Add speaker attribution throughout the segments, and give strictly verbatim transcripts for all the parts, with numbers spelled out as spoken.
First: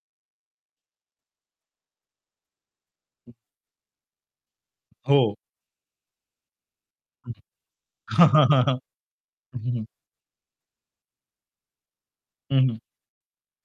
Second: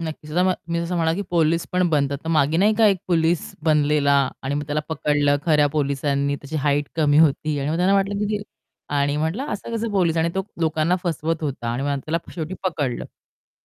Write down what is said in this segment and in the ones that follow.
Speaker 1: नक्कीच [unintelligible] मी तसं म्हणाला, की पोलीस पण बनतात. तर मागे नाही का एक पोलीस बनलेला आणि मग त्याला
Speaker 2: हो.
Speaker 1: पकडलं खऱ्या पोलिसांनी. त्याची हाइट कमी
Speaker 2: हं.
Speaker 1: होती आणि मग त्यांना वाटलं, की ती आणि म्हटलं,
Speaker 2: हं,
Speaker 1: असं
Speaker 2: हं.
Speaker 1: कसं पोलीस? आणि तो लोकांना फसवत होता आणि मग त्याला शेवटी
Speaker 2: हं, हं.
Speaker 1: पकडलं.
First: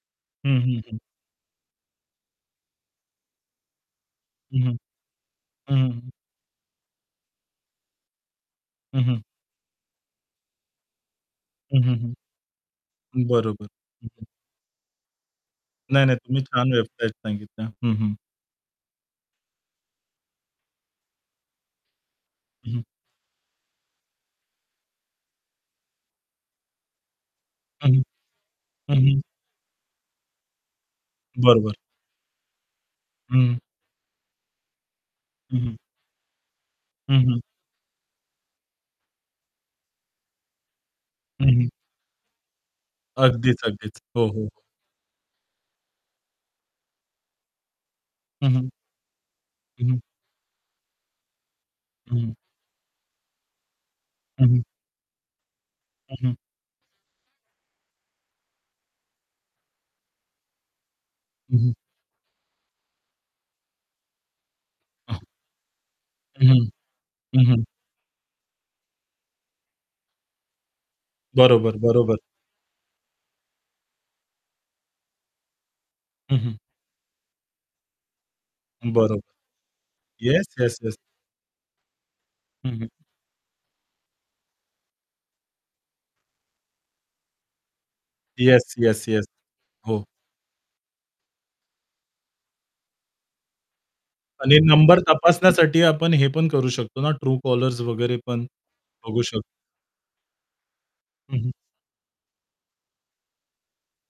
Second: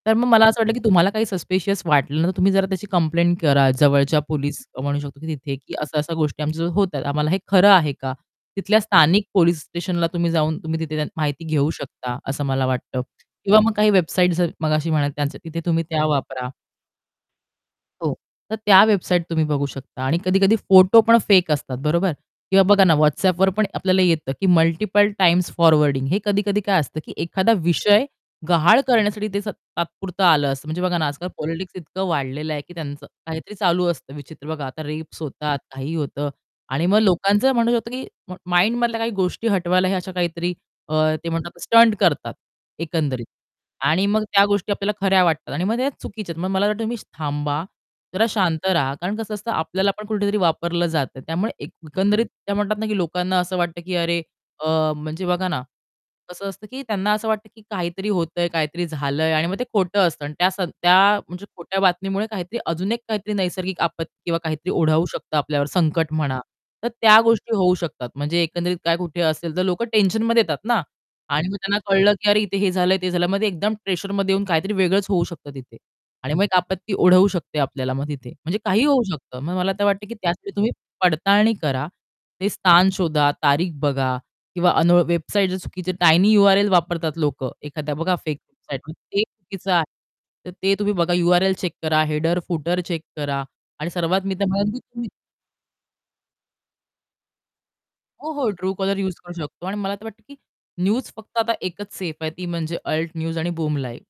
Speaker 1: तर मग मला असं
Speaker 2: हं,
Speaker 1: वाटलं, की
Speaker 2: हं, हं.
Speaker 1: तुम्हाला काही सस्पिशियस वाटलं ना, तर तुम्ही जरा त्याची कंप्लेंट करा जवळच्या
Speaker 2: हं,
Speaker 1: पोलिस
Speaker 2: हं.
Speaker 1: म्हणू शकतो, की तिथे की
Speaker 2: हं, हं, हं.
Speaker 1: अशा-अशा गोष्टी आमच्या जवळ होतात. आम्हाला हे खरं आहे का? तिथल्या
Speaker 2: हं. हं.
Speaker 1: स्थानिक पोलिस स्टेशनला तुम्ही जाऊन, तुम्ही तिथे माहिती घेऊ
Speaker 2: हं, हं,
Speaker 1: शकता असं मला वाटतं.
Speaker 2: हं.
Speaker 1: किंवा
Speaker 2: बरोबर.
Speaker 1: मग काही
Speaker 2: हं, हं.
Speaker 1: वेबसाईट मगाशी म्हणायचं त्यांचं तिथे तुम्ही त्या
Speaker 2: नाही, नाही. तुम्ही
Speaker 1: वापरा.
Speaker 2: छान वेबसाईट सांगितल्या. हं,
Speaker 1: हो,
Speaker 2: हं.
Speaker 1: तर त्या वेबसाईट तुम्ही बघू शकता आणि कधी-कधी फोटो पण फेक असतात, बरोबर? किंवा
Speaker 2: हं, हं.
Speaker 1: बघा ना WhatsAppवर पण आपल्याला येतं, की मल्टिपल टाइम्स फॉरवर्डिंग हे. कधी-कधी काय असतं, की एखादा
Speaker 2: हं.
Speaker 1: विषय गहाळ
Speaker 2: हं, हं.
Speaker 1: करण्यासाठी ते तात्पुरतं आलं असतं. म्हणजे बघा ना, आजकाल
Speaker 2: बरोबर.
Speaker 1: पॉलिटिक्स इतकं वाढलेलं आहे, की त्यांचं काहीतरी
Speaker 2: हं.
Speaker 1: चालू असतं विचित्र. बघा, आता रेप्स होतात,
Speaker 2: हं, हं.
Speaker 1: काही होतं. आणि मग
Speaker 2: हं, हं.
Speaker 1: लोकांचं म्हणणं होतं, की माइंड मधल्या काही गोष्टी हटवायला हे अशा काहीतरी अ, ते
Speaker 2: हं,
Speaker 1: म्हणतात
Speaker 2: हं.
Speaker 1: स्टंट करतात, एकंदरीत.
Speaker 2: अगदीच, अगदीच.
Speaker 1: आणि मग
Speaker 2: हो,
Speaker 1: त्या
Speaker 2: हो.
Speaker 1: गोष्टी आपल्याला खऱ्या वाटतात आणि मग त्या चुकीच्या आहेत. मग मला असं वाटतं, तुम्ही थांबा, जरा
Speaker 2: हं,
Speaker 1: शांत
Speaker 2: हं.
Speaker 1: राहा. कारण कसं असतं,
Speaker 2: हं,
Speaker 1: आपल्याला
Speaker 2: हं.
Speaker 1: पण कुठेतरी वापरलं जातं. त्यामुळे एक
Speaker 2: हं,
Speaker 1: एकंदरीत
Speaker 2: हं.
Speaker 1: त्या म्हणतात ना, की लोकांना असं वाटतं, की अरे,
Speaker 2: हं, हं.
Speaker 1: अ, म्हणजे बघा ना
Speaker 2: हं, हं.
Speaker 1: कसं असतं, की त्यांना असं वाटतं, की काहीतरी होतंय, काहीतरी झालंय आणि मग ते खोटं असतं आणि त्या त्या म्हणजे
Speaker 2: हं, हं.
Speaker 1: खोट्या बातमीमुळे काहीतरी अजून एक काहीतरी नैसर्गिक आपत्ती किंवा काहीतरी ओढावू
Speaker 2: हं.
Speaker 1: शकतं आपल्यावर, संकट म्हणा.
Speaker 2: हं, हं.
Speaker 1: तर त्या
Speaker 2: हं,
Speaker 1: गोष्टी
Speaker 2: हं.
Speaker 1: होऊ शकतात म्हणजे एकंदरीत काय, कुठे असेल तर लोकं टेन्शनमध्ये येतात ना आणि मग
Speaker 2: बरोबर,
Speaker 1: त्यांना कळलं,
Speaker 2: बरोबर.
Speaker 1: की "अरे, इथे हे झालं ते झालं." मग एकदम प्रेशरमध्ये येऊन काहीतरी वेगळंच होऊ शकतं तिथे. आणि
Speaker 2: हं,
Speaker 1: मग एक
Speaker 2: हं.
Speaker 1: आपत्ती ओढवू शकते आपल्याला मग तिथे म्हणजे काहीही होऊ
Speaker 2: बरोबर.
Speaker 1: शकतं. मग मला तर वाटतं, की
Speaker 2: येस,
Speaker 1: त्यासाठी तुम्ही
Speaker 2: येस, येस.
Speaker 1: पडताळणी करा. ते
Speaker 2: हं, हं.
Speaker 1: स्थान शोधा, तारीख बघा किंवा अन वेबसाईट चुकीची टायनी यू-आर-एल वापरतात लोकं. एखाद्या बघा फेक
Speaker 2: येस,
Speaker 1: वेबसाईट,
Speaker 2: येस,
Speaker 1: ते
Speaker 2: येस.
Speaker 1: चुकीचं आहे.
Speaker 2: हो.
Speaker 1: तर ते तुम्ही बघा, यू-आर-एल चेक करा, हेडर फूटर चेक करा आणि सर्वात मी तर
Speaker 2: आणि
Speaker 1: म्हणेल, की
Speaker 2: नंबर
Speaker 1: तुम्ही
Speaker 2: तपासण्यासाठी आपण हे पण करू शकतो ना Truecaller वगैरे
Speaker 1: हो,
Speaker 2: पण
Speaker 1: हो. Truecaller यूज
Speaker 2: बघू
Speaker 1: करू
Speaker 2: शकतो.
Speaker 1: शकतो आणि मला तर वाटतं, की न्यूज
Speaker 2: हं,
Speaker 1: फक्त
Speaker 2: हं.
Speaker 1: आता एकच सेफ आहे, ती म्हणजे अल्ट न्यूज आणि बूम लाईव्ह.